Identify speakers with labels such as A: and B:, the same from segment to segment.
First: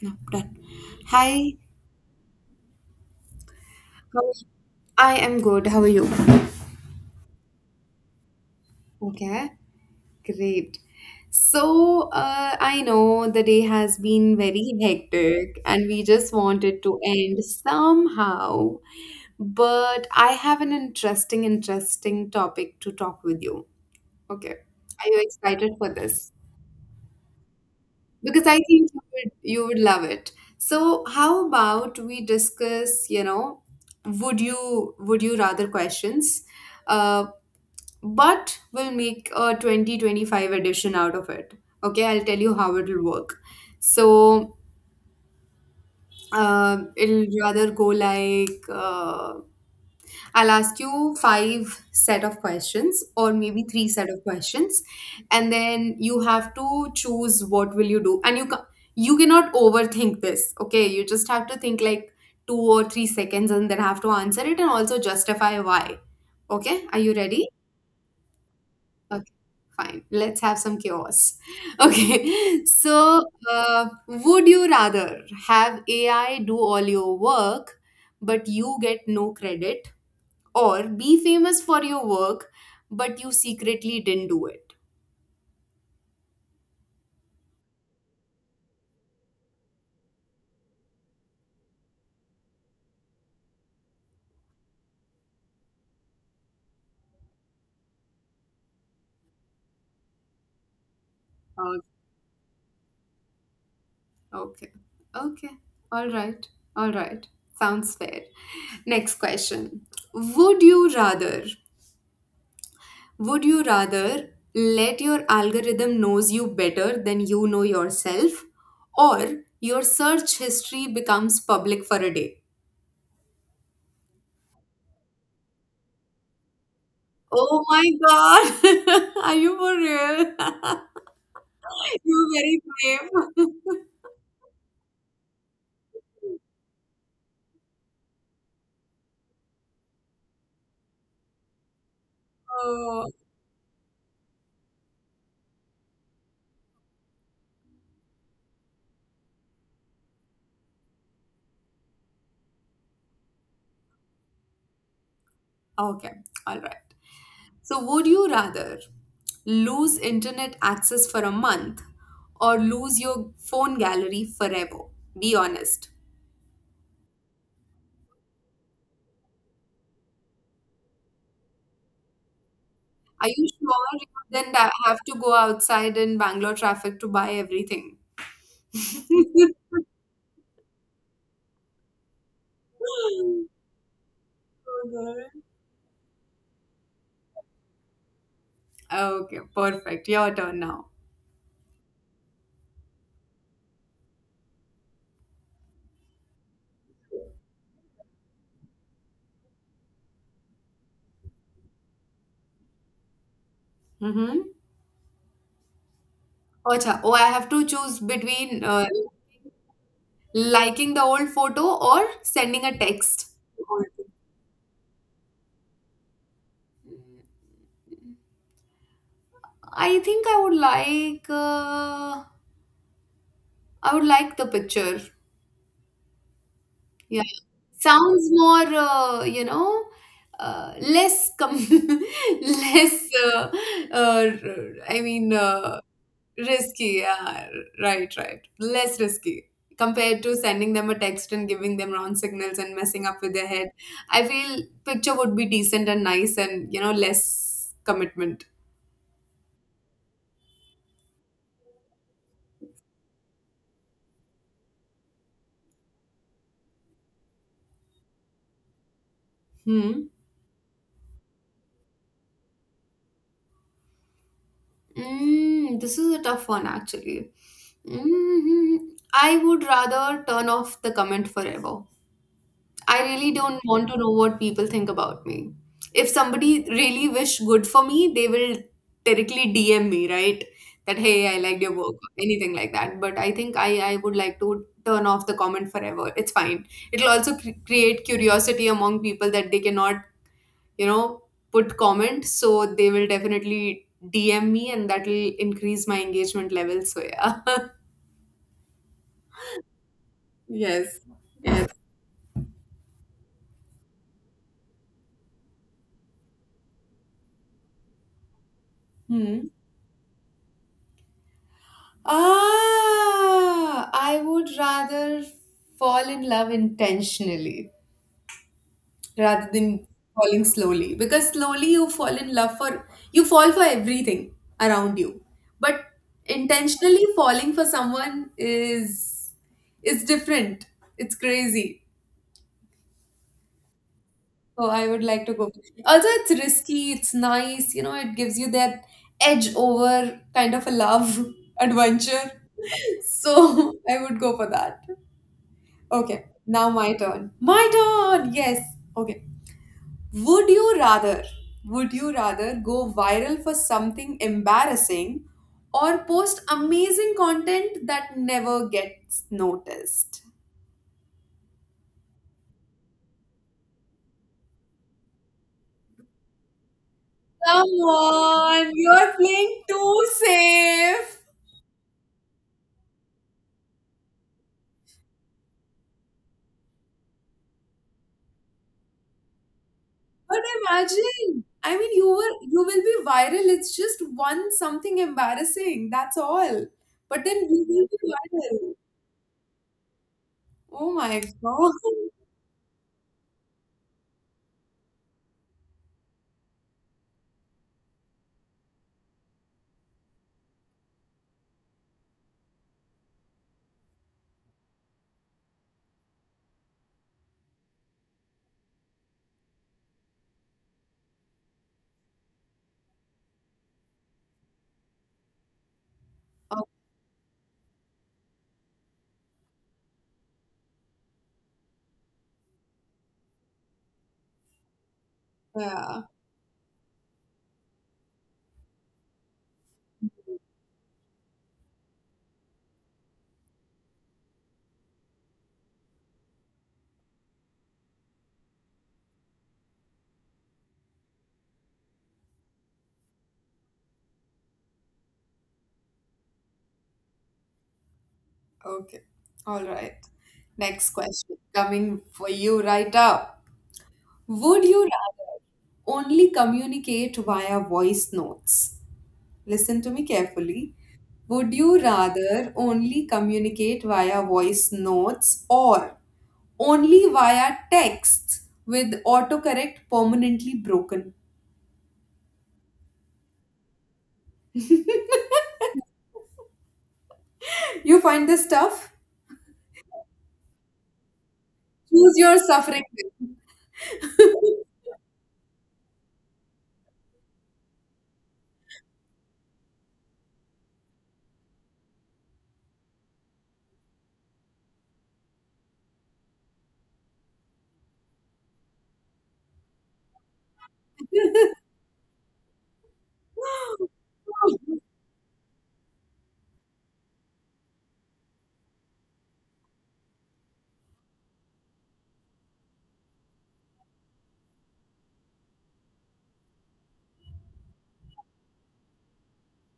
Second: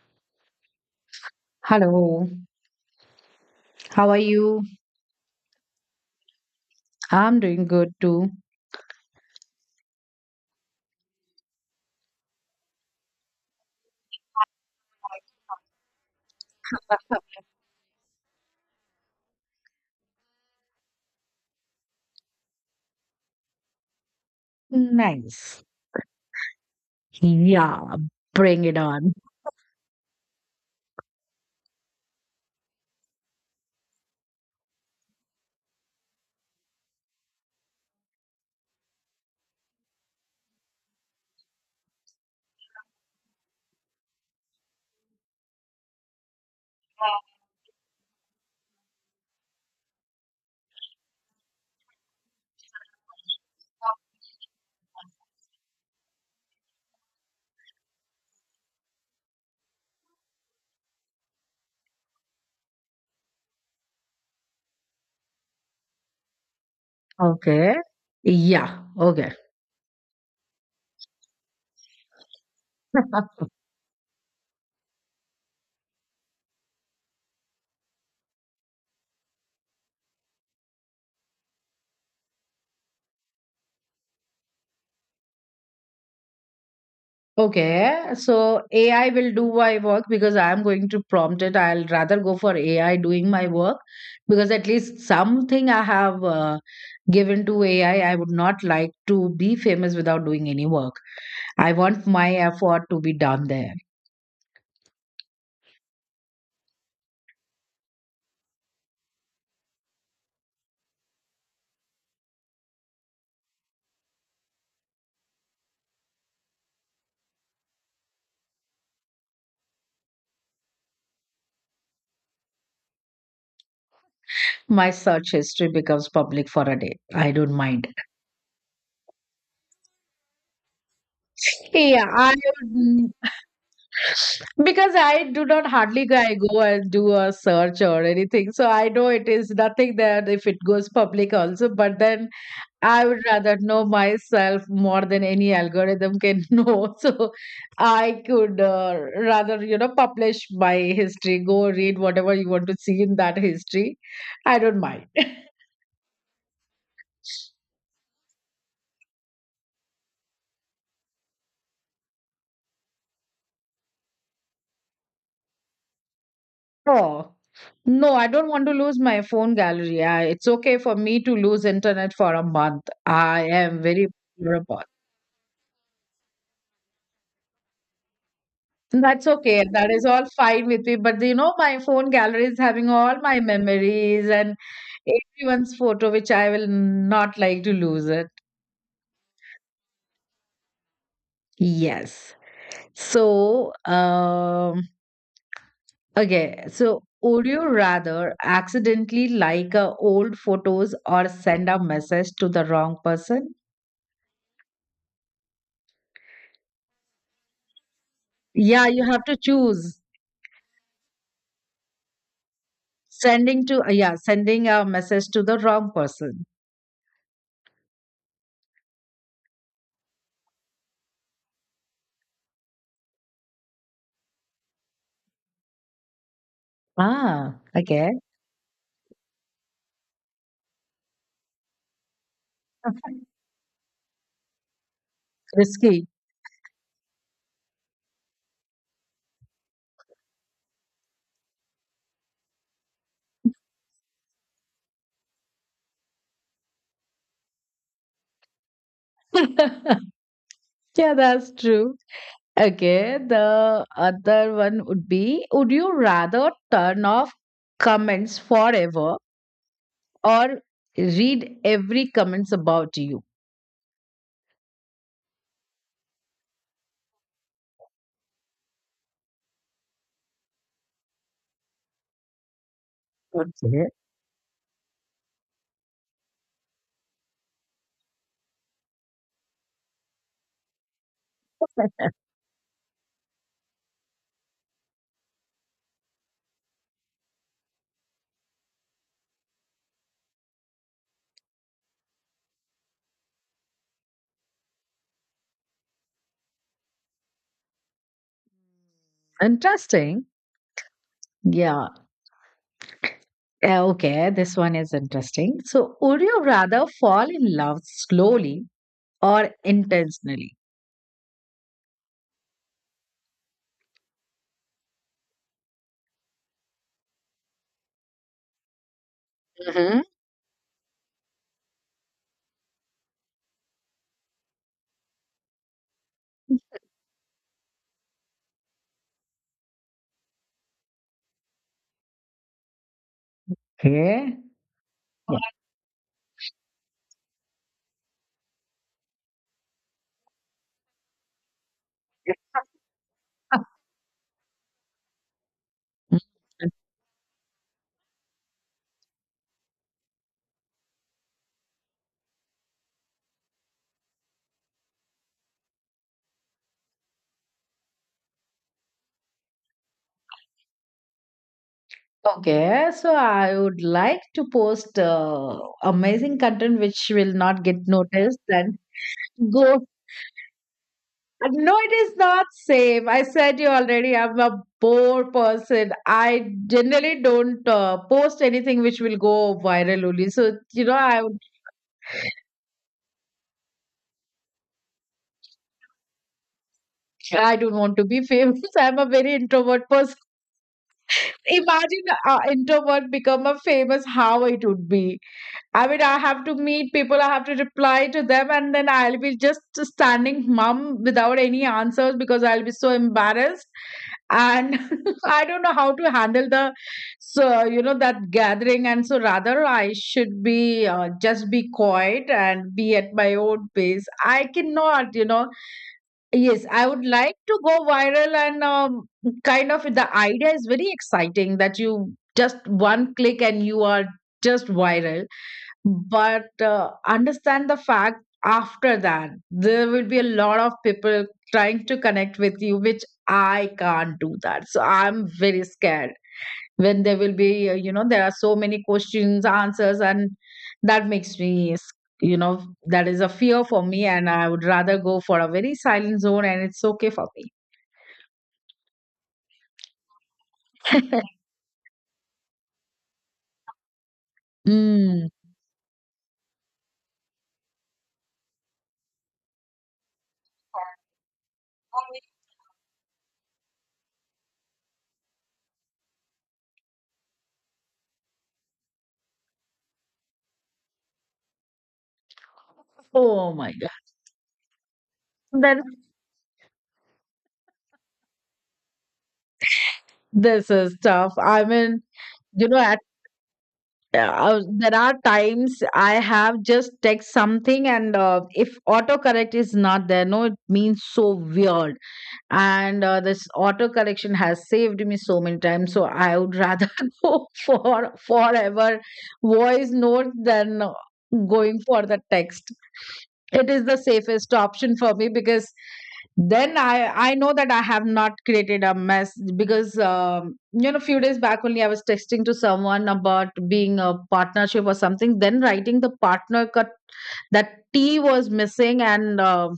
A: No, done. Hi,
B: Hello, how are
A: how are you?
B: you?
A: I am good. How are you?
B: I'm doing good too.
A: Okay, great. So, I know the day has been very hectic and we just wanted to end somehow, but I have an interesting topic to talk with you. Okay, are you
B: Nice.
A: excited for this?
B: Yeah,
A: Because I
B: bring it
A: think you
B: on.
A: would you would love it. So how about we discuss, would you rather questions? Uh, but we'll make a 2025 edition out of it. Okay, I'll tell you how it'll work. So it'll rather go like I'll ask you five set of questions or maybe three set of questions, and then you have to choose what will you do, and you cannot overthink this. Okay, you just have to think like 2 or 3 seconds and then have to answer it and also justify why. Okay, are you ready?
B: Okay. Yeah,
A: Okay,
B: okay.
A: fine. Let's have some chaos. Okay, so would you rather have AI do all your work but you get no credit, or be famous for your work, but you secretly didn't do it?
B: Okay. So AI will do my work because I'm going to prompt it. I'll rather go for AI doing my work because at least something I have given to AI. I would not like to be famous without doing any work. I
A: Oh,
B: want my effort to be done there.
A: okay. Okay. All right. All right. Sounds fair. Next question. Would you rather would you rather let your algorithm knows you better than you know yourself, or your search history becomes public for a day?
B: My search history becomes public for a day. I don't
A: Oh my
B: mind.
A: god. Are you for real?
B: Yeah,
A: You're very
B: mm,
A: brave.
B: because I do not hardly I go and do a search or anything, so I know it is nothing that if it goes public also. But then I
A: Oh.
B: would rather know myself more than any algorithm can know. So I could rather you know publish my history. Go read whatever you want to see in that history. I don't mind.
A: Okay, all right. So, would you rather lose internet access for a month or lose your phone gallery forever? Be honest.
B: Oh, no, I don't want to lose my phone gallery. It's okay for me to lose internet for a month.
A: Are
B: I
A: you
B: am
A: sure you
B: very
A: then
B: particular about.
A: have to go outside in Bangalore traffic to buy everything?
B: That's okay. That is all fine with me. But you know, my phone gallery is having all my memories and
A: Okay,
B: everyone's photo, which I will not like to lose it.
A: okay, perfect. Your turn now.
B: Yes. So, okay. So, would you rather accidentally like a old photos or send a message to the wrong person?
A: Mm-hmm. Oh, Acha, oh, I have to choose between
B: Yeah, you have to choose.
A: liking the old photo or sending a text.
B: Sending to yeah, sending a message to the wrong person.
A: I think I would like the picture. Yeah,
B: Ah, okay.
A: sounds more less com less uh, I mean,
B: Risky.
A: risky. Yeah, right, right. Less risky compared to sending them a text and giving them wrong signals and messing up with their head. I feel picture would be decent and nice and less commitment.
B: Yeah, that's true. Okay, the other one would be, would you rather turn off comments forever
A: Hmm.
B: or read every comments about you?
A: This is a tough one, actually. hmm I would rather turn off the comment forever. I really don't
B: Okay.
A: want to know what people think about me. If somebody really wish good for me, they will directly DM me, right? That hey, I liked your work, anything like that. But I think I would like to turn off the comment forever. It's fine. It'll also create curiosity among people that they cannot you know put comments, so they will definitely DM me, and that will increase my engagement level, so yeah.
B: Interesting.
A: Yes. Yes.
B: Yeah. Eh, okay, this one is interesting. So, would you rather fall in love slowly
A: Hmm.
B: or intentionally?
A: I would rather fall in love intentionally rather than
B: Hmm.
A: falling slowly, because slowly you fall in love for you fall for everything around you, but intentionally falling for someone is is different. It's crazy.
B: Okay.
A: Oh, I would like to go.
B: Yeah.
A: Also, it's risky, it's nice, it gives you that edge over kind of a love adventure. So I would go for that.
B: Mm.
A: Okay, now my turn. My turn! Yes. Okay. Would you rather, would you rather go viral for something embarrassing or post amazing content that never gets noticed?
B: Okay, so I would like to post amazing content which will not
A: Come
B: get noticed
A: on,
B: and
A: you're playing
B: go.
A: too safe.
B: No, it is not safe. I said you already. I'm a poor person. I generally don't post anything which will go viral only.
A: But
B: So you know, I would-
A: imagine, I mean, you will be viral. It's just one something embarrassing. That's all. But then
B: I
A: you
B: don't
A: will
B: want to
A: be
B: be famous.
A: viral.
B: I'm a very introvert person.
A: Oh my God.
B: Imagine an introvert become a famous. How it would be. I mean, I have to meet people, I have to reply to them, and then I'll be just standing mum without any answers because I'll be so embarrassed. And I don't know how to handle so, you know, that gathering. And so rather I should be just be quiet and be at my own pace. I cannot, you know, yes,
A: Oh,
B: I would like to go viral and kind of the idea is very exciting that you just one click and you are just viral. Mm.
A: yeah.
B: But understand the fact after that there will be a lot of people trying to connect with you, which I can't do that, so I'm very scared when there will be you know there are so many questions answers and that makes me you know that is a fear for me, and I would rather go for a very silent zone and it's okay for me.
A: Okay. All right. Next question coming for you right up. Would you
B: Mm.
A: rather only communicate via voice notes? Listen to me carefully. Would you rather only communicate via voice notes, or only via texts with autocorrect permanently broken?
B: Oh my god.
A: You
B: Then
A: find this tough?
B: this is tough. I mean,
A: Choose your
B: you know
A: suffering.
B: at there are times I have just text something, and if autocorrect is not there, no, it means so weird, and this auto correction has saved me so many times, so I would rather go for forever voice note than
A: Then.
B: going for the text. It is the safest option for me because then I know that I have not created a mess because you know few days back only I was texting to someone about being a partnership or something then writing the partner cut, that t was missing, and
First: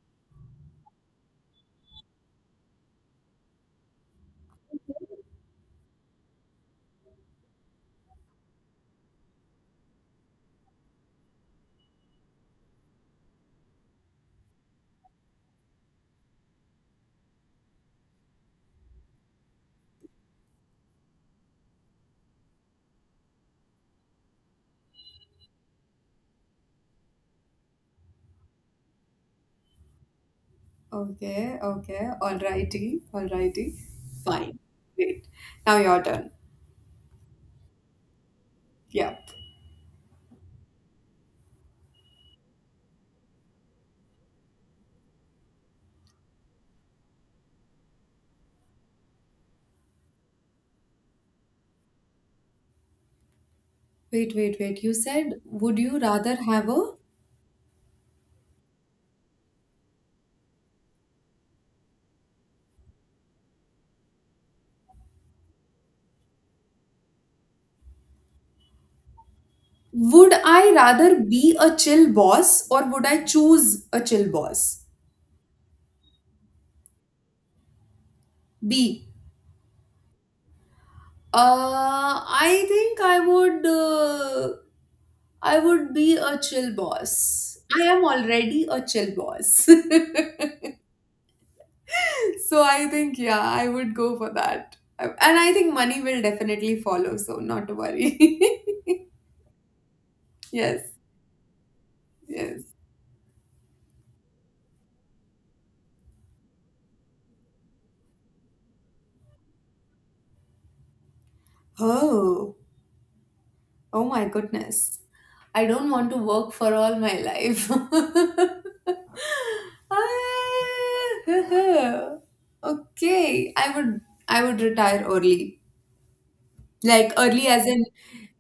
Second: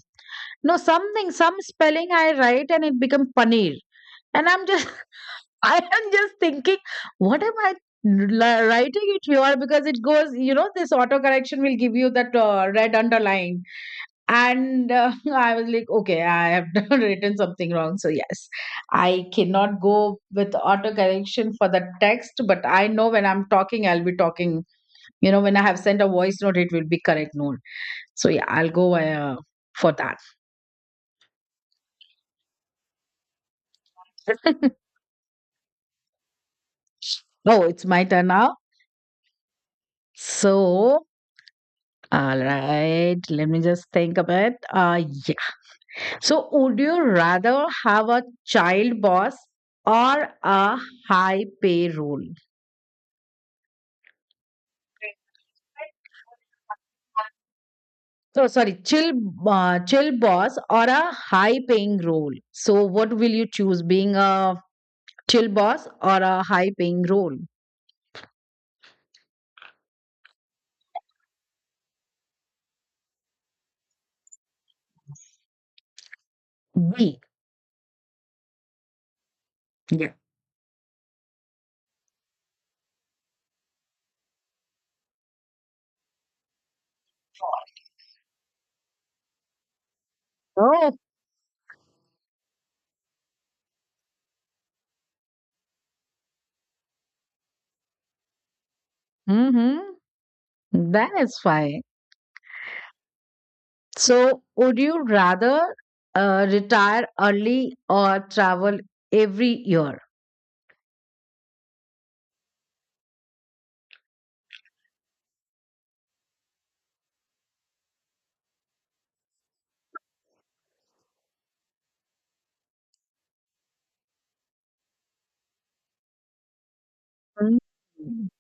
B: no, something, some spelling I write and it become paneer. And I'm just, I am just thinking, what am I writing it here? Because it goes, you know, this auto correction will give you that red underline. And I was like, okay, I have done written something wrong. So, yes, I cannot go with auto correction for the text, but I know when I'm talking, I'll be talking, you know, when I have sent a voice note, it will be correct note. So, yeah, I'll go for that.
A: Okay, okay, alrighty, alrighty, fine. Wait, now your turn.
B: Oh, it's my turn now.
A: Yep.
B: So, all right, let me just think a bit. Yeah. So, would you rather have a child boss or a high pay role?
A: Wait, wait, wait. You said, would you rather have a.
B: So, sorry, chill boss or a high paying role. So, what will you choose, being a chill boss or a high paying role?
A: Would I rather be a chill boss, or would I choose a chill boss?
B: B.
A: B.
B: Yeah.
A: I think I would be a chill boss. I am already a chill boss.
B: Oh.
A: So I think yeah, I would go for that. And I think money will definitely follow, so not to worry.
B: Mm-hmm.
A: Yes,
B: That is fine.
A: yes.
B: So, would you rather retire early or travel every year?
A: Oh, oh my goodness. I don't want to work for all my life. Ah, Okay, I would retire early. Like early
B: Mm,
A: as in,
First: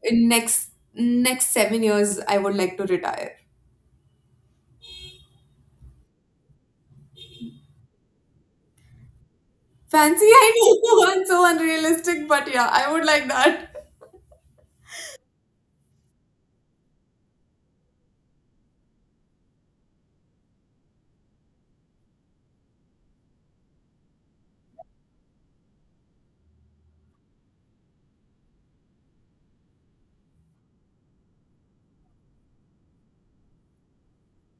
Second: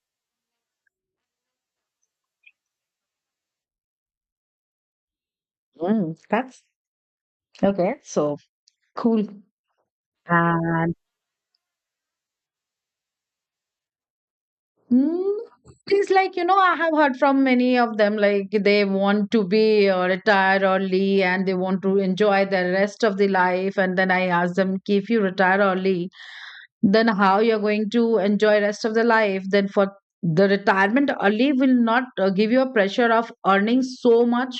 A: in next 7 years, I would like to retire.
B: that's okay. So cool.
A: Fancy, I
B: And
A: know. I'm so unrealistic, but yeah, I would like that.
B: mm, it's like, you know, I have heard from many of them, like they want to be retire early and they want to enjoy the rest of the life. And then I ask them, "Ki, if you retire early, then how you're going to enjoy rest of the life then for the retirement early will not give you a pressure of earning so much.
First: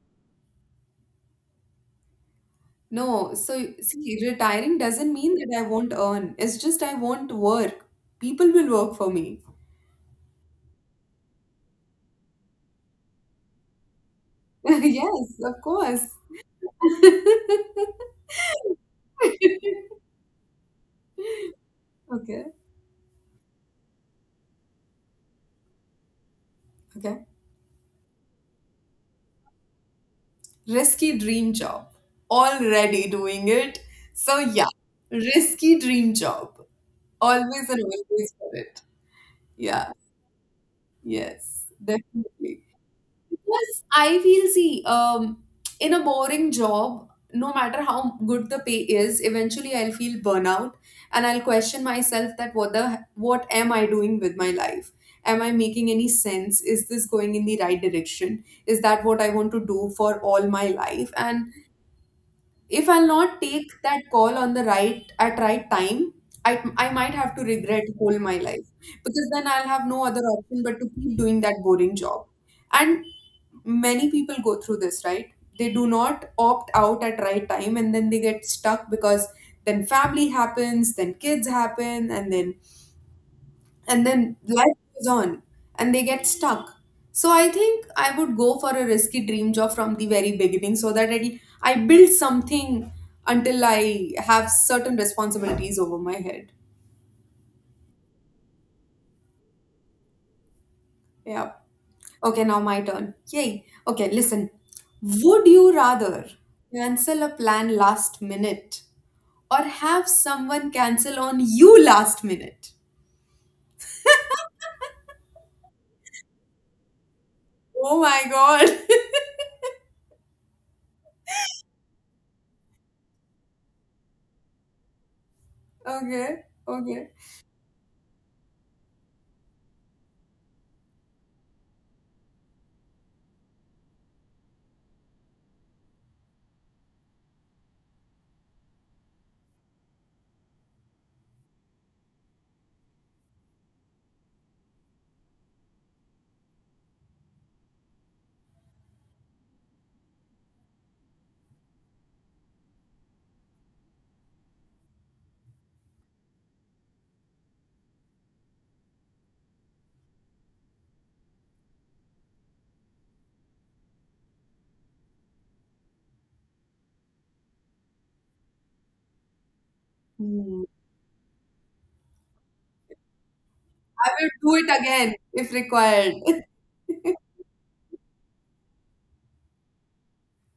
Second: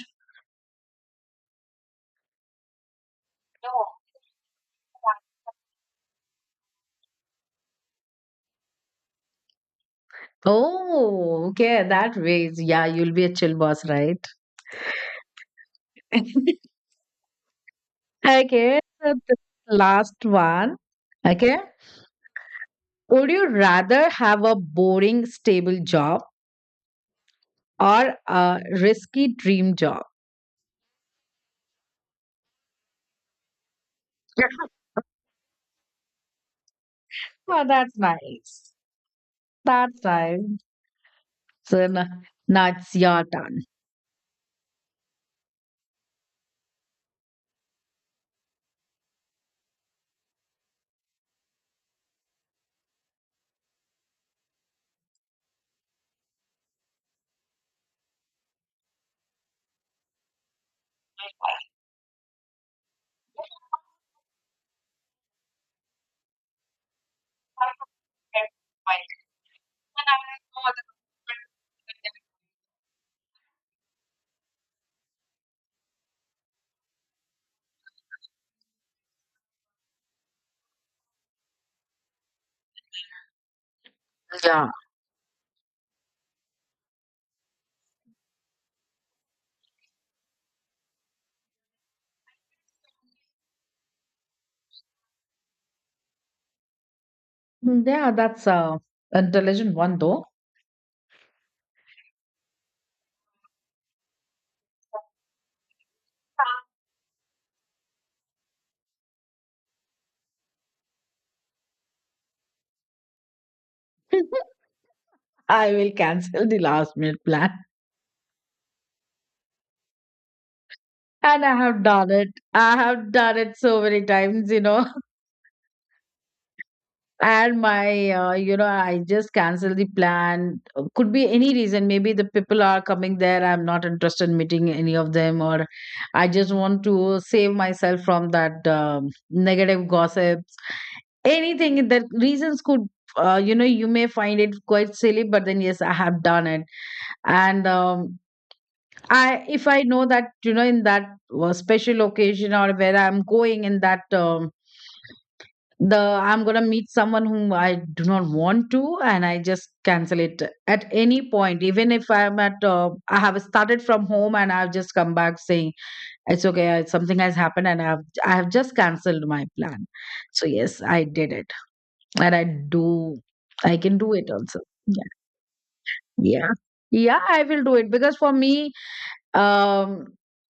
A: No, so see, retiring doesn't mean that I won't earn. It's just I won't work. People will work for me.
B: Oh okay, that ways, yeah, you'll be a chill boss, right?
A: Yes, of course.
B: Okay, so the last one. Okay,
A: Okay,
B: would you rather have a boring stable job
A: okay.
B: or a risky dream job?
A: Risky dream job. Already doing it. So yeah, risky dream job.
B: Oh,
A: Always and
B: that's
A: always for
B: nice.
A: it. Yeah.
B: That's nice.
A: Yes.
B: So
A: Definitely.
B: now it's your turn.
A: Plus, I feel, see, in a boring job, no matter how good the pay is, eventually I'll feel burnout, and I'll question myself that what am I doing with my life? Am I making any sense? Is this going in the right direction? Is that what I want to do for all my life? And if I'll not take that call on the right at right time, I might have to regret whole my life, because then I'll have no other option but to keep doing that boring job. And many people go through this, right? They do not opt out at right time, and then they get stuck because then family happens, then kids happen, and then
B: Yeah.
A: life goes on, and they get stuck. So I think I would go for a risky dream job from the very beginning, so that I build something until I have certain responsibilities over my head.
B: Yeah, that's a intelligent one though.
A: Yeah, okay, now my turn, yay. Okay, listen, would you rather cancel a plan last minute or have someone cancel on you last minute?
B: I will cancel the last minute plan.
A: Oh my god.
B: And I have done it. I have done it so many times, you know.
A: Okay, okay.
B: You know, I just cancel the plan. Could be any reason. Maybe the people are coming there. I'm not interested in meeting any of them, or I just want to save myself from that negative gossip, anything the reasons could you know you may find it quite silly, but then yes I have done it, and I if I know that you know in that special occasion or where I'm going in that the I'm going to meet someone whom I do not want to, and I just cancel it at any point even if I have started from home and I've just come back saying it's okay, something has happened and I have just cancelled my plan. So
A: Hmm.
B: yes I did it, and I do. I can
A: I
B: do it
A: will
B: also.
A: do it
B: Yeah.
A: again if required.
B: Yeah. Yeah, I will do it because for me, um,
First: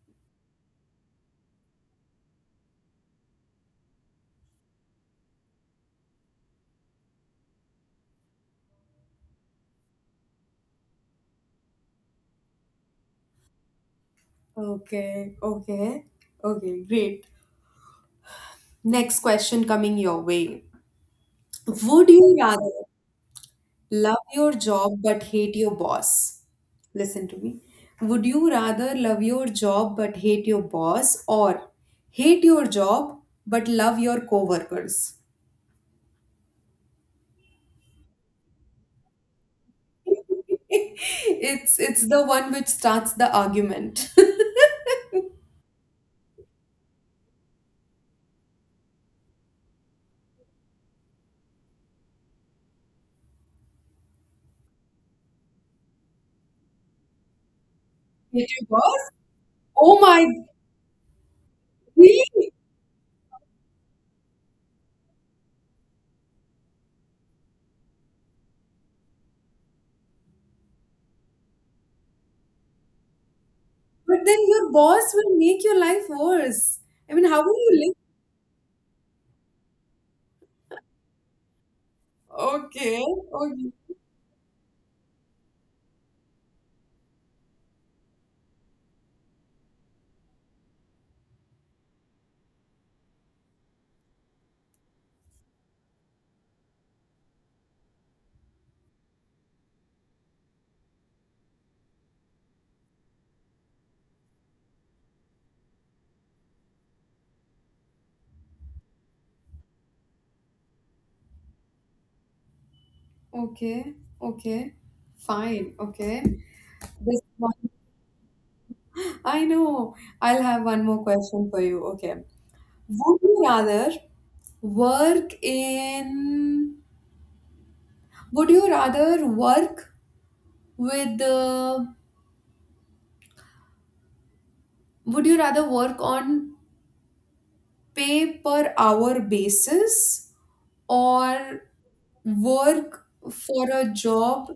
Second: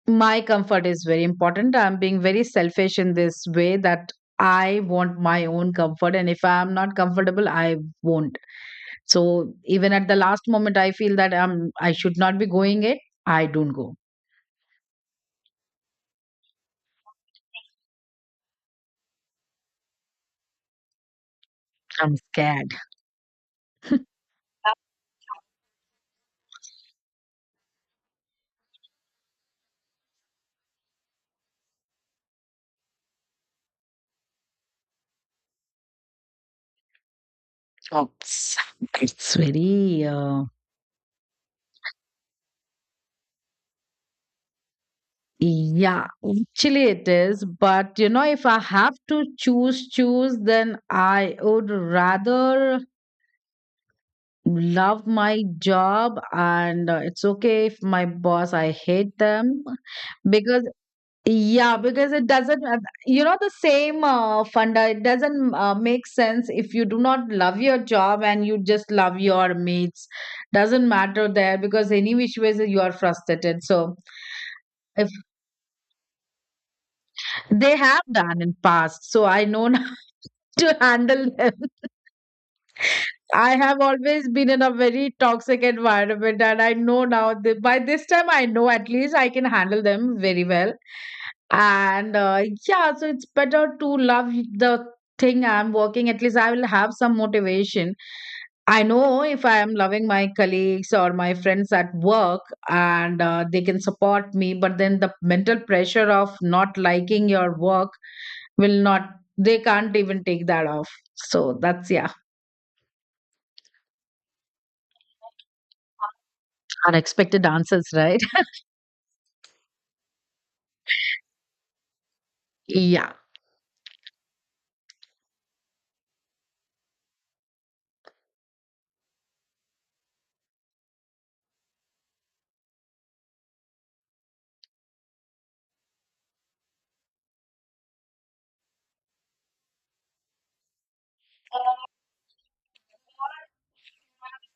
B: my comfort is very important. I'm being very selfish in this way that I want my own comfort. And if I'm not comfortable, I won't. So even at the last moment, I feel that I should not be going it. I don't go.
A: Okay, okay, okay, great. Next question coming your way. Would
B: I'm
A: you
B: scared.
A: rather love your job but hate your boss. Listen to me. Would you rather love your job but hate your boss, or hate your job but love your coworkers?
B: Oops. It's very
A: It's the one which starts the argument.
B: yeah, actually it is. But you know, if I have to choose, then I would rather love my job and it's okay if my
A: Hate
B: boss,
A: your
B: I
A: boss?
B: hate them
A: Oh my,
B: because yeah, because it
A: really?
B: doesn't, you know, the same funda, it doesn't make sense if you do not love your job and you just love your mates. Doesn't matter there because any which ways you are frustrated. So
A: But then your
B: if
A: boss will make your life worse. I mean, how will
B: they
A: you
B: have done in past so I know to handle them.
A: live? Okay,
B: I
A: okay,
B: have always been in a very toxic environment, and I know now that by this time I know at least I can handle them very well. And yeah, so it's better to love the thing I'm working. At least I will have some motivation. I know if I am loving my colleagues or my friends at work and they can support me, but then the mental pressure of not liking your work will not, they can't even take that off. So that's yeah.
A: okay, okay. Fine, okay. This
B: Unexpected
A: one
B: answers, right?
A: I know. I'll have one more question for you. Okay.
B: Yeah.
A: Would you rather work in, would you rather work with the, work on pay per hour basis, or work for a job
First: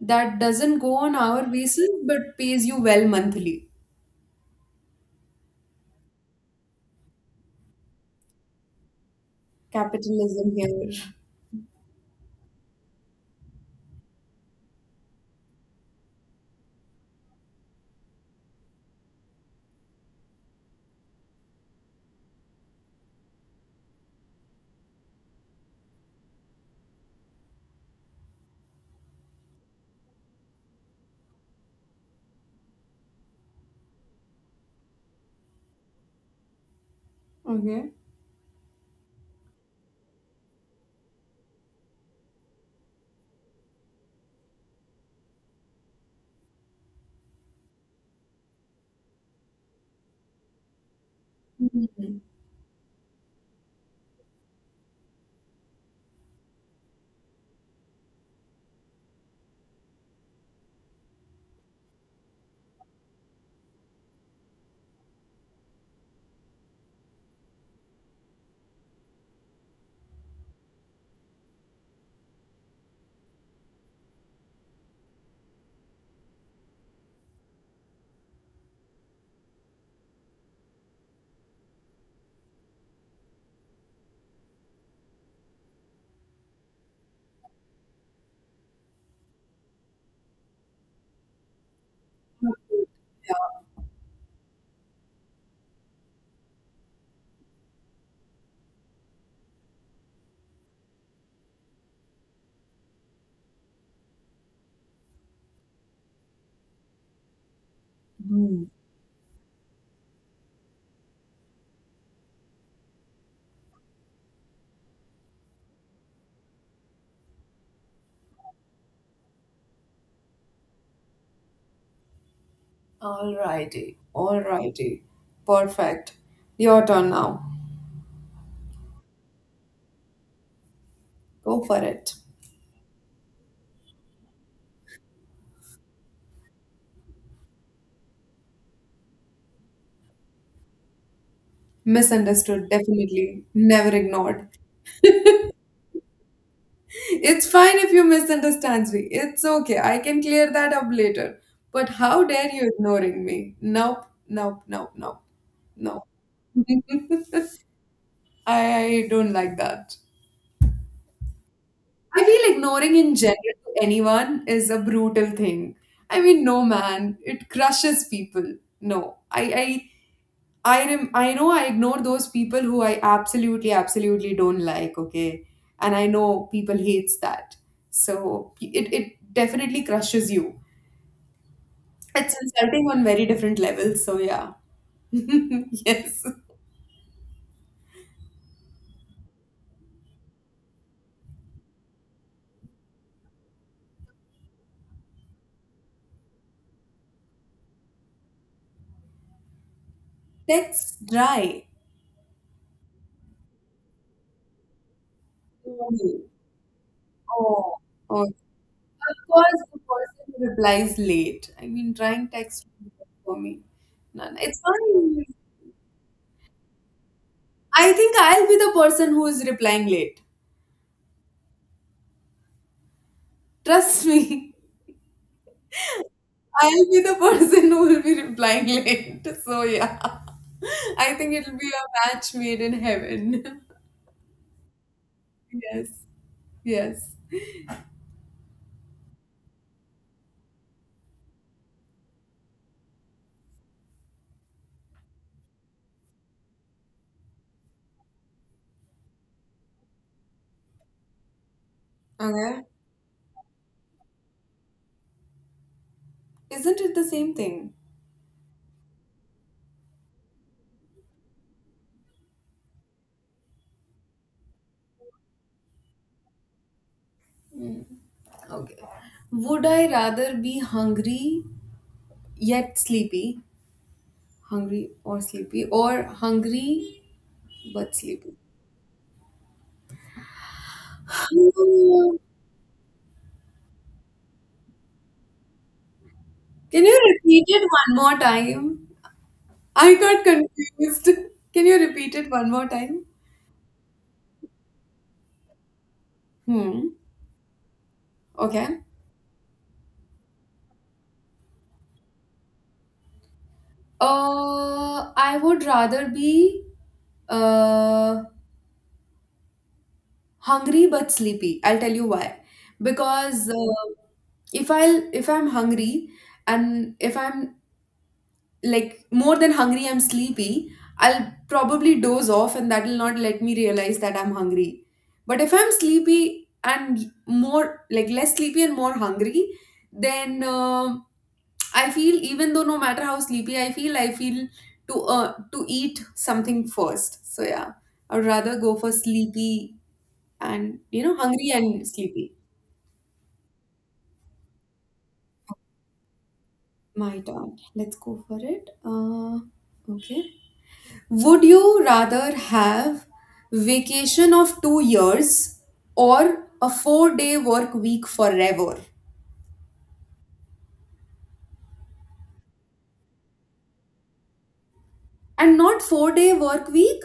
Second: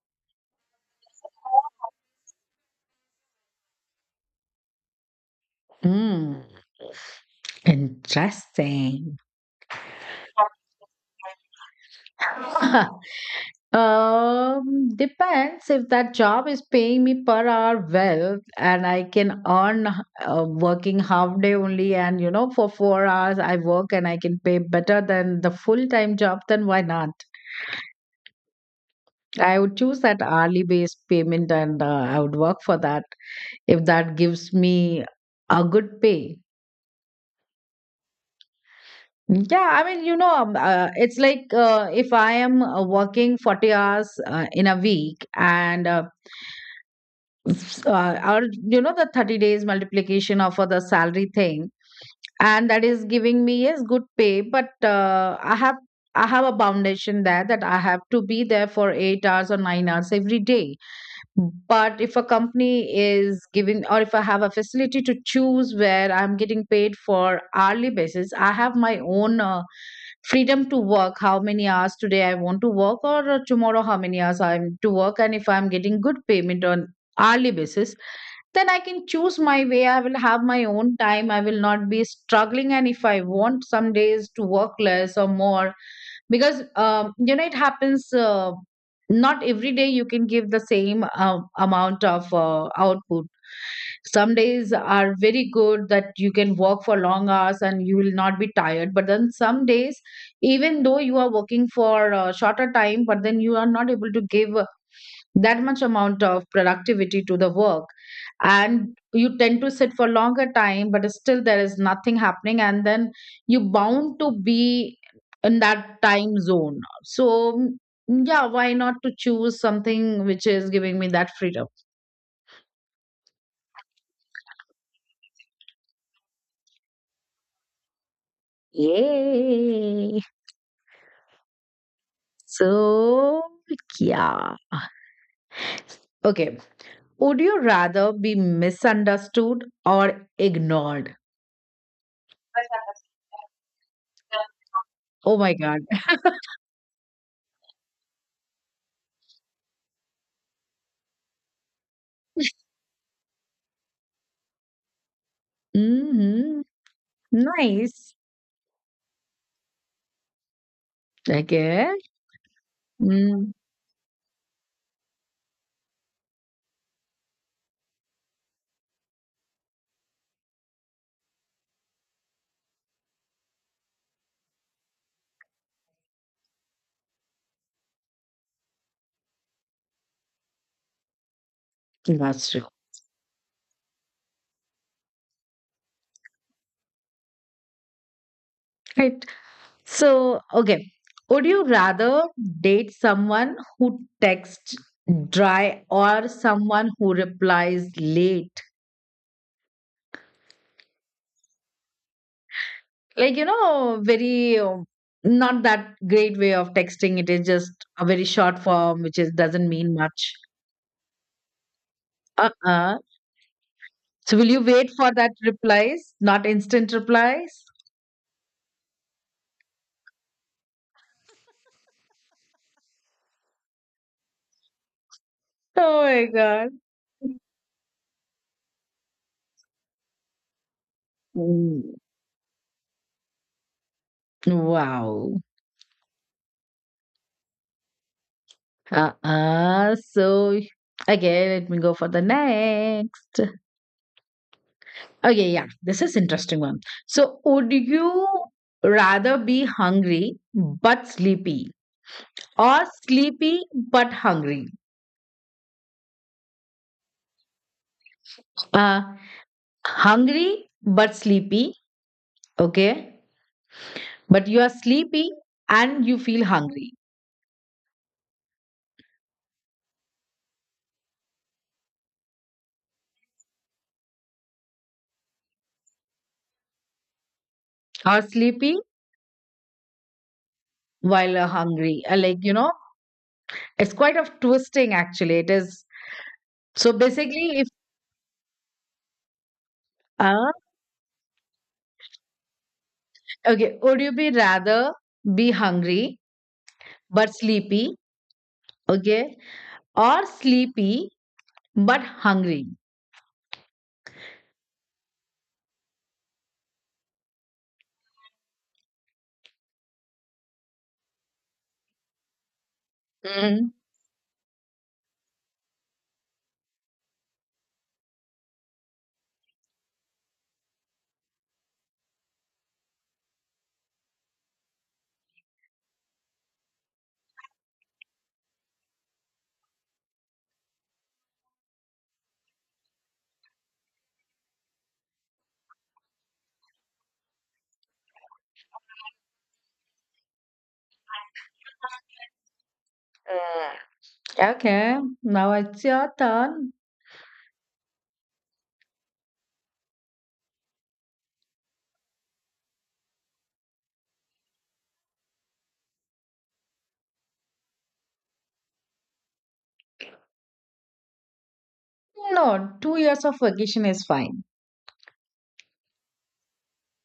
A: that doesn't go on hour basis but pays you well monthly?
B: Mm, interesting.
A: Capitalism here.
B: um, Depends if that job is paying me per hour well and I can earn working half day only and you know for 4 hours I work and I can pay better than the full time job, then why not? I would choose that hourly based payment and I would work for that if that gives me a good pay.
A: Okay.
B: Yeah, I mean, you know, it's like if I am working 40 hours in a week and, or, you know, the 30 days multiplication of the salary thing,
A: Mm-hmm.
B: and that is giving me, yes, good pay, but I have a foundation there that I have to be there for 8 hours or 9 hours every day. But if a company is giving, or if I have a facility to choose where I'm getting paid for hourly basis, I have my own freedom to work how many hours today I want to work, or tomorrow how many hours I'm to work. And if I'm getting good payment on hourly basis, then I can choose my way. I will have my own time. I will not be struggling. And if I want some days to work less or more, because it happens not every day you can give the same amount of output. Some days are very good that you can work for long hours and you will not be tired, but then some days, even though you are working for a shorter time, but then you are not able to give that much amount of productivity to the work, and you tend to sit for longer time but still there is nothing happening, and then you bound to be in that time zone, so yeah, why not to choose something which is giving me that freedom?
A: Alrighty, alrighty. Perfect. Your turn now.
B: Yay!
A: Go for it.
B: So, yeah. Okay, would you rather be misunderstood or ignored?
A: Misunderstood, definitely. Never ignored.
B: Oh my god.
A: It's fine if you misunderstand me. It's okay. I can clear that up later. But how dare you ignoring me? Nope, nope, nope, nope, no.
B: Hmm. Nice.
A: I don't like that.
B: Okay.
A: I feel ignoring in
B: Mm,
A: general to anyone is a brutal thing. I mean, no man, it crushes people. No, I know I ignore those people who I absolutely, absolutely don't like. Okay, and I know people hates that. So it definitely crushes you. It's
B: that's true.
A: insulting on very different levels, so yeah. Yes.
B: Right. So, okay. Would you rather date someone who texts dry or someone who replies late?
A: Text dry.
B: Like, very not that
A: Ooh.
B: great way of texting. It is just
A: Oh,
B: a very
A: oh.
B: short form, which
A: Of
B: is
A: course,
B: doesn't
A: the
B: mean much.
A: person who replies late. I mean, trying text
B: Uh-uh.
A: for me. No,
B: So
A: no,
B: will
A: it's
B: you wait for
A: fine.
B: that replies, not instant replies?
A: I think I'll be the person who is replying late. Trust me.
B: Oh my God.
A: I'll be the person who will be replying late. So yeah. I think it'll be
B: Mm.
A: a match made in heaven.
B: Wow.
A: Yes. Yes.
B: Uh-uh. So okay, let me go for the next. Okay, yeah, this is interesting one. So would you rather be hungry but sleepy,
A: Okay.
B: or sleepy but hungry?
A: Isn't it the same thing?
B: Uh Hungry but sleepy, okay? But you are sleepy and you feel hungry.
A: Okay. Would I rather be hungry yet sleepy? Hungry or sleepy? Or hungry but
B: Or
A: sleepy?
B: sleepy while you're hungry.
A: Hmm.
B: Like, it's quite of twisting actually. It is
A: Can
B: so
A: you repeat
B: basically if
A: it one more time? I got
B: uh,
A: confused. Can you repeat it one more time?
B: Okay, would you be rather be hungry
A: Hmm.
B: but sleepy?
A: Okay.
B: Okay, or sleepy but hungry?
A: I would rather be uh hungry but sleepy. I'll tell you why. Because
B: Mm.
A: if I'm hungry, and if I'm like more than hungry, I'm sleepy, I'll probably doze off, and that will not let me realize that I'm hungry. But if I'm sleepy and more, like, less sleepy and more hungry, then I feel, even though no matter how sleepy I feel, I feel to eat something first. So yeah, I'd rather go for sleepy and hungry and sleepy.
B: Mm. Okay, now it's your turn.
A: My turn, let's go for it. Okay. Would you rather have vacation of 2 years or a 4-day work week forever?
B: No, 2 years of vacation is fine.
A: And not 4-day work week?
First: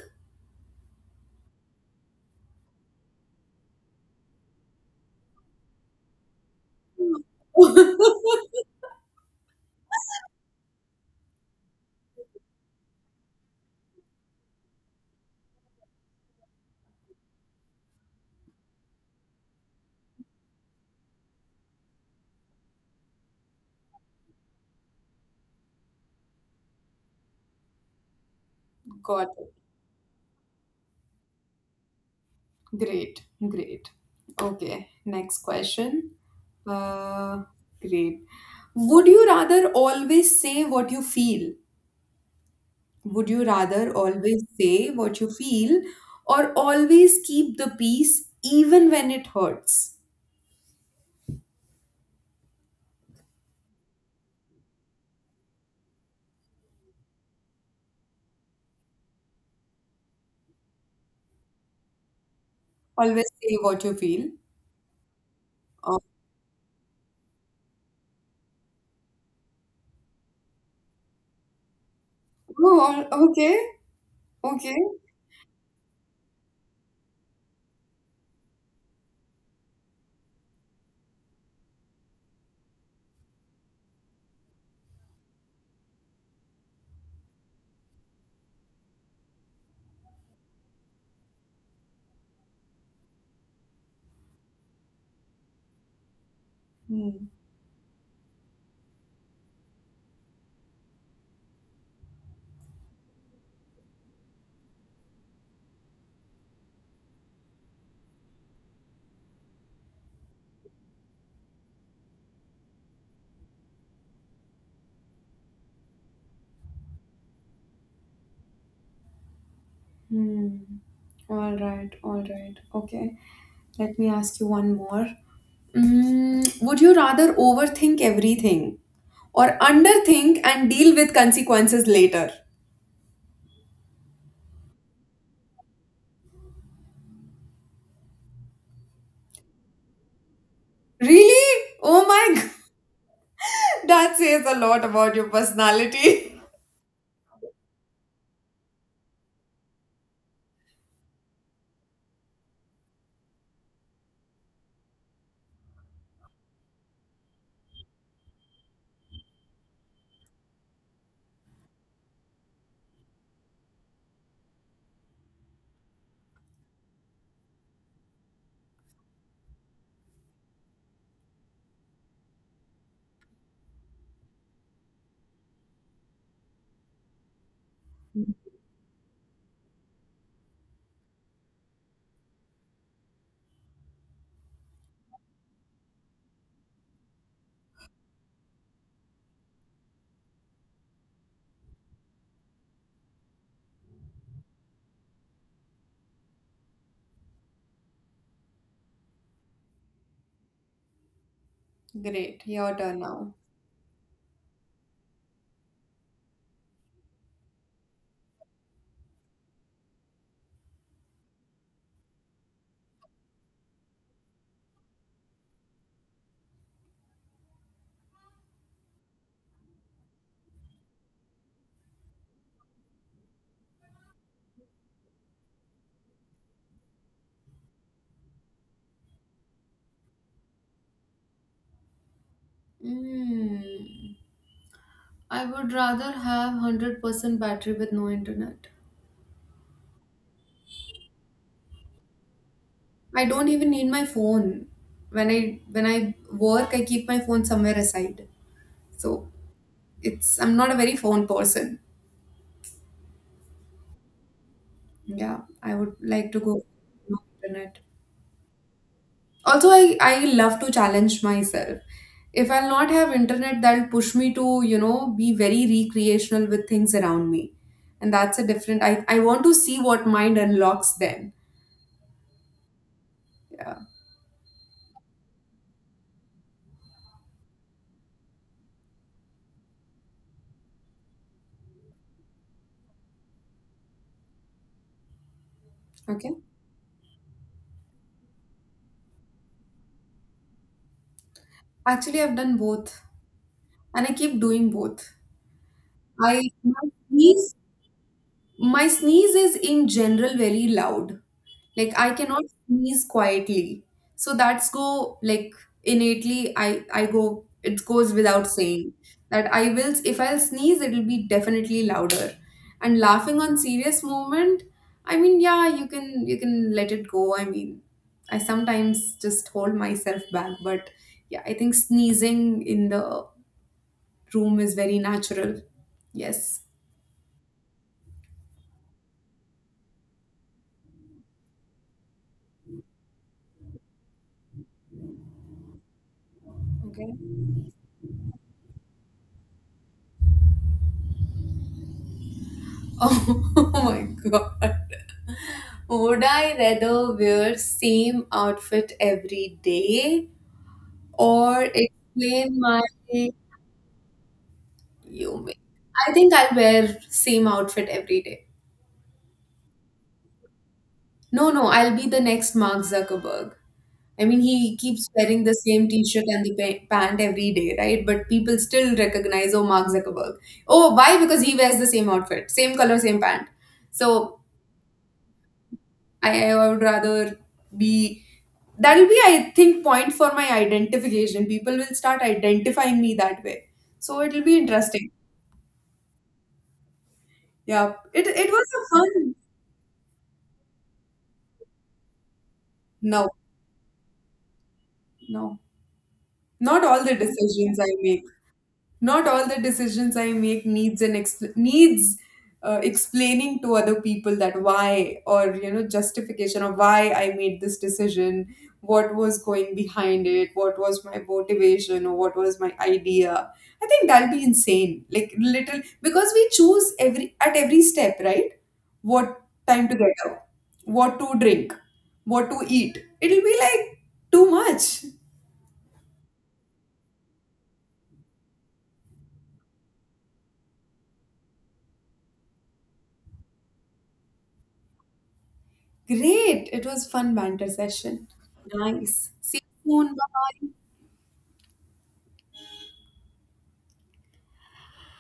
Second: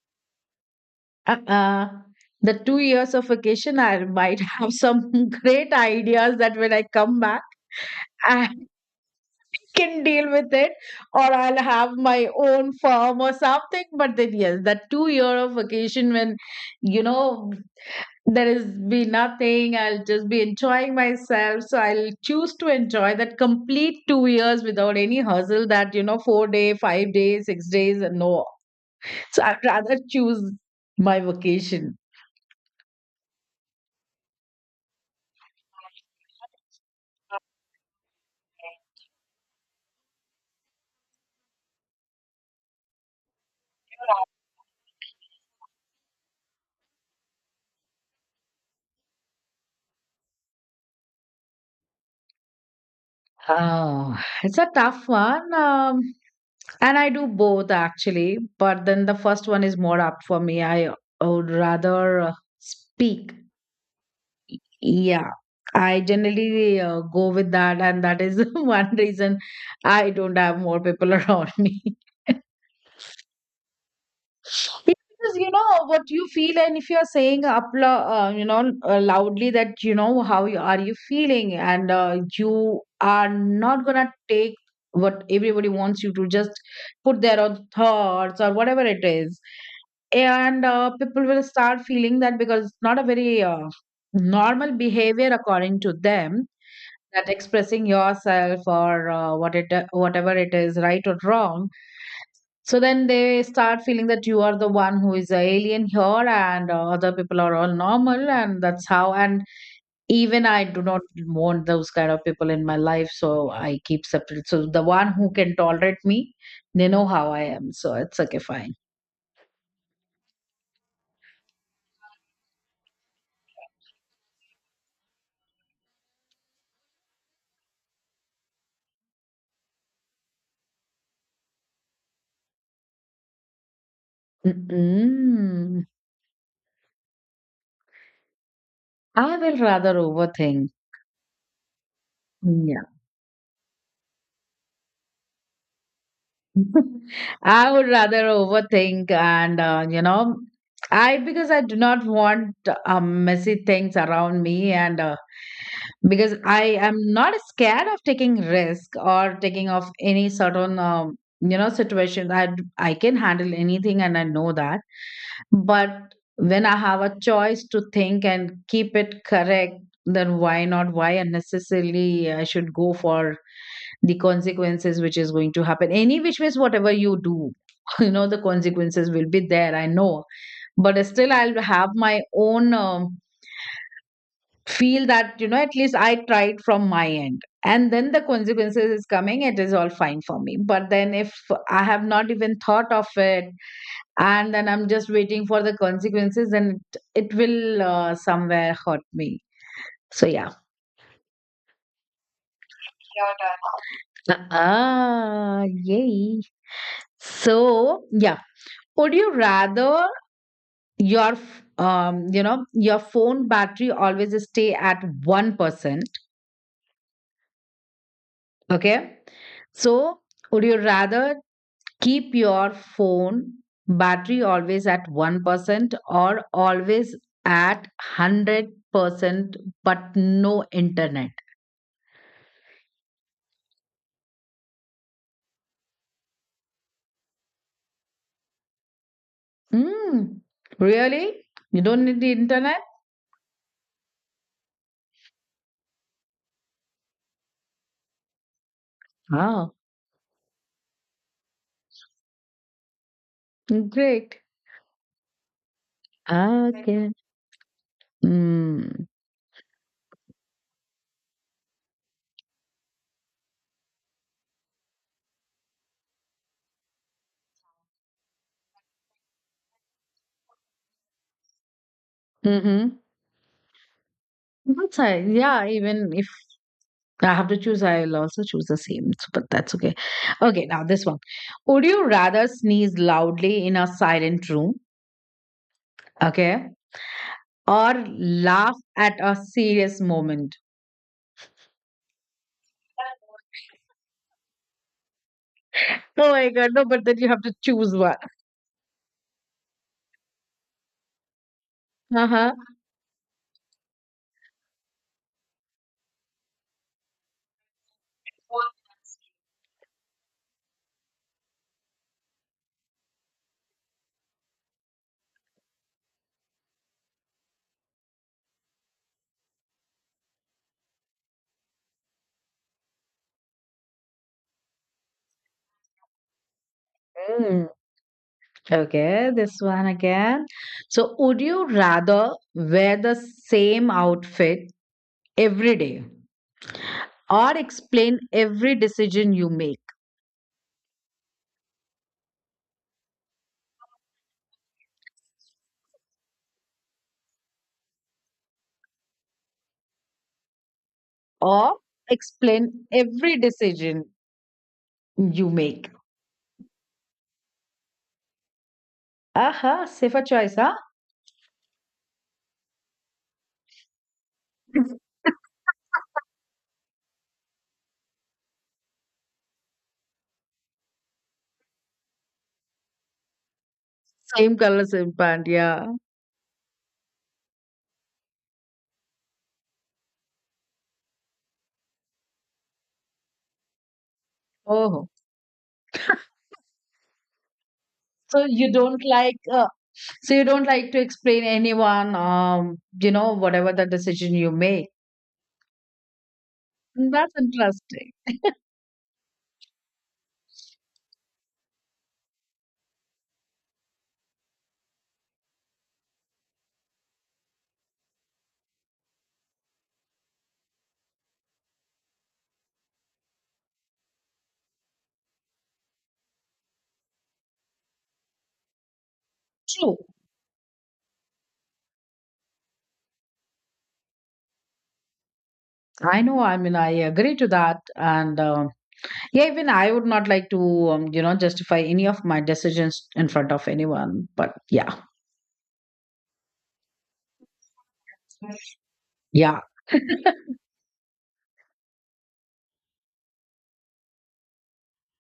B: Uh-uh. The 2 years of vacation, I might have some great ideas that when I come back, I can deal with it, or I'll have my own firm or something. But then, yes, that 2 year of vacation when you know there is be nothing, I'll just be enjoying myself, so I'll choose to enjoy that complete 2 years without any hustle that 4 day, 5 days, 6 days, and no.
A: Got
B: So
A: it.
B: I'd rather choose my vacation.
A: Great. Great. Okay. Next question. Uh, great. Would you rather always say what you feel? Would you rather always say what you feel, or always keep the peace even when it hurts?
B: Oh, it's a tough one. And I do both actually, but then the first one is more up for me. I would rather
A: Always
B: speak.
A: say what you feel.
B: Yeah,
A: Uh,
B: I generally go with that, and that is one reason I don't have more people around me. Yeah.
A: oh, okay, okay.
B: Because you know what you feel, and if you are saying loudly that you know how you are you feeling, and you are not gonna take what everybody wants you to just put their own thoughts or whatever it is, and people will start feeling that, because it's not a very normal behavior according to them,
A: Hmm.
B: that expressing yourself or whatever it is right or wrong. So then they start feeling that you are the one who is a alien here, and other people are all normal, and that's how. And even I do not want those kind of people in my life, so I keep separate. So the one who can tolerate me, they know how I am, so it's okay, fine.
A: Hmm. All right, all right. Okay. Let me ask you one more. Would you rather overthink everything or underthink and deal with consequences later?
B: Mm-mm. I will rather overthink.
A: Really? Oh my god,
B: Yeah.
A: that says a lot about your personality.
B: I would rather overthink and, you know, I because I do not want messy things around me, and because I am not scared of taking risk or taking of any certain situation. I can handle anything and I know that. But when I have a choice to think and keep it correct, then why not? Why unnecessarily I should go for the consequences, which is going to happen any which ways whatever you do. You know the consequences will be there, I know. But still I'll have my own feel that at least I tried from my end, and then the consequences is coming, it is all fine for me. But then if I have not even thought of it, and then I'm just waiting for the consequences, then it will somewhere hurt me, so yeah.
A: Great, your turn now.
B: Ah, yay. So, yeah. Would you rather your f- you know your phone battery always stay at 1%, okay? So would you rather keep your phone battery always at 1% or always at 100% but no internet?
A: Mm, I would rather have 100% battery with no internet.
B: Hmm. Really? You don't need the internet?
A: I don't even need my phone. When I work, I keep my phone somewhere aside. So
B: Wow.
A: it's I'm not a very phone person.
B: Great.
A: Yeah, I would like to go
B: Okay.
A: no internet.
B: Mm.
A: Also, I love to challenge myself. If I'll not have internet, that'll push me to be very recreational with things around me, and that's a different. I want to see what mind unlocks then.
B: Mm-hmm.
A: Yeah.
B: That's right. Yeah, even if I have to choose, I'll also choose the same, but that's okay. Okay, now this one. Would you rather sneeze loudly in a silent room,
A: Okay.
B: okay, or laugh at a serious moment?
A: Actually, I've done both, and I keep doing both.
B: Oh my
A: I
B: god,
A: my
B: no, but then you
A: sleep
B: have to choose one.
A: My sneeze is in general very loud. Like I cannot
B: Uh-huh.
A: sneeze quietly. So that's go, like, innately, I go it goes without saying that I will if I'll sneeze, it'll be definitely louder. And laughing on serious moment, I mean yeah, you can let it go. I mean, I sometimes just hold myself back, but yeah, I think sneezing in the room is very natural. Yes.
B: Mm, Okay, this one again. So, would you rather wear the same outfit every day
A: Okay.
B: or explain every decision you make
A: Oh, my god. Would I rather wear same outfit every day or
B: or
A: explain my,
B: explain every decision
A: you
B: you
A: may-
B: make?
A: I think I'll wear same outfit every day.
B: Aha, safer choice, huh?
A: No, no, I'll be the next Mark Zuckerberg. I mean, he keeps wearing the same t-shirt and the pant every day, right? But people still recognize, oh, Mark Zuckerberg. Oh, why? Because he wears the same outfit, same color, same pant. So
B: Same color, same pant. Yeah.
A: I would rather be that'll be I think, point for my identification. People will start identifying me that way. So it'll be
B: Oh,
A: interesting. Yeah. It
B: so
A: it was
B: you
A: a
B: don't
A: fun.
B: like uh, so you don't like to explain anyone
A: No,
B: whatever the decision you make.
A: no. Not all the
B: That's
A: decisions I
B: interesting.
A: made. Not all the decisions I make needs explaining to other people that why or justification of why I made this decision, what was going behind it, what was my motivation or what was my idea. I think that'll be insane. Like little because we choose every at every step, right? What time
B: True.
A: to get up, what to drink, what to eat. It'll be like too much.
B: I know. I mean, I agree to that, and yeah, even I would not like to justify any of my decisions in front of anyone. But yeah,
A: Great. It was fun banter session. Nice.
B: yeah.
A: See you soon. Bye.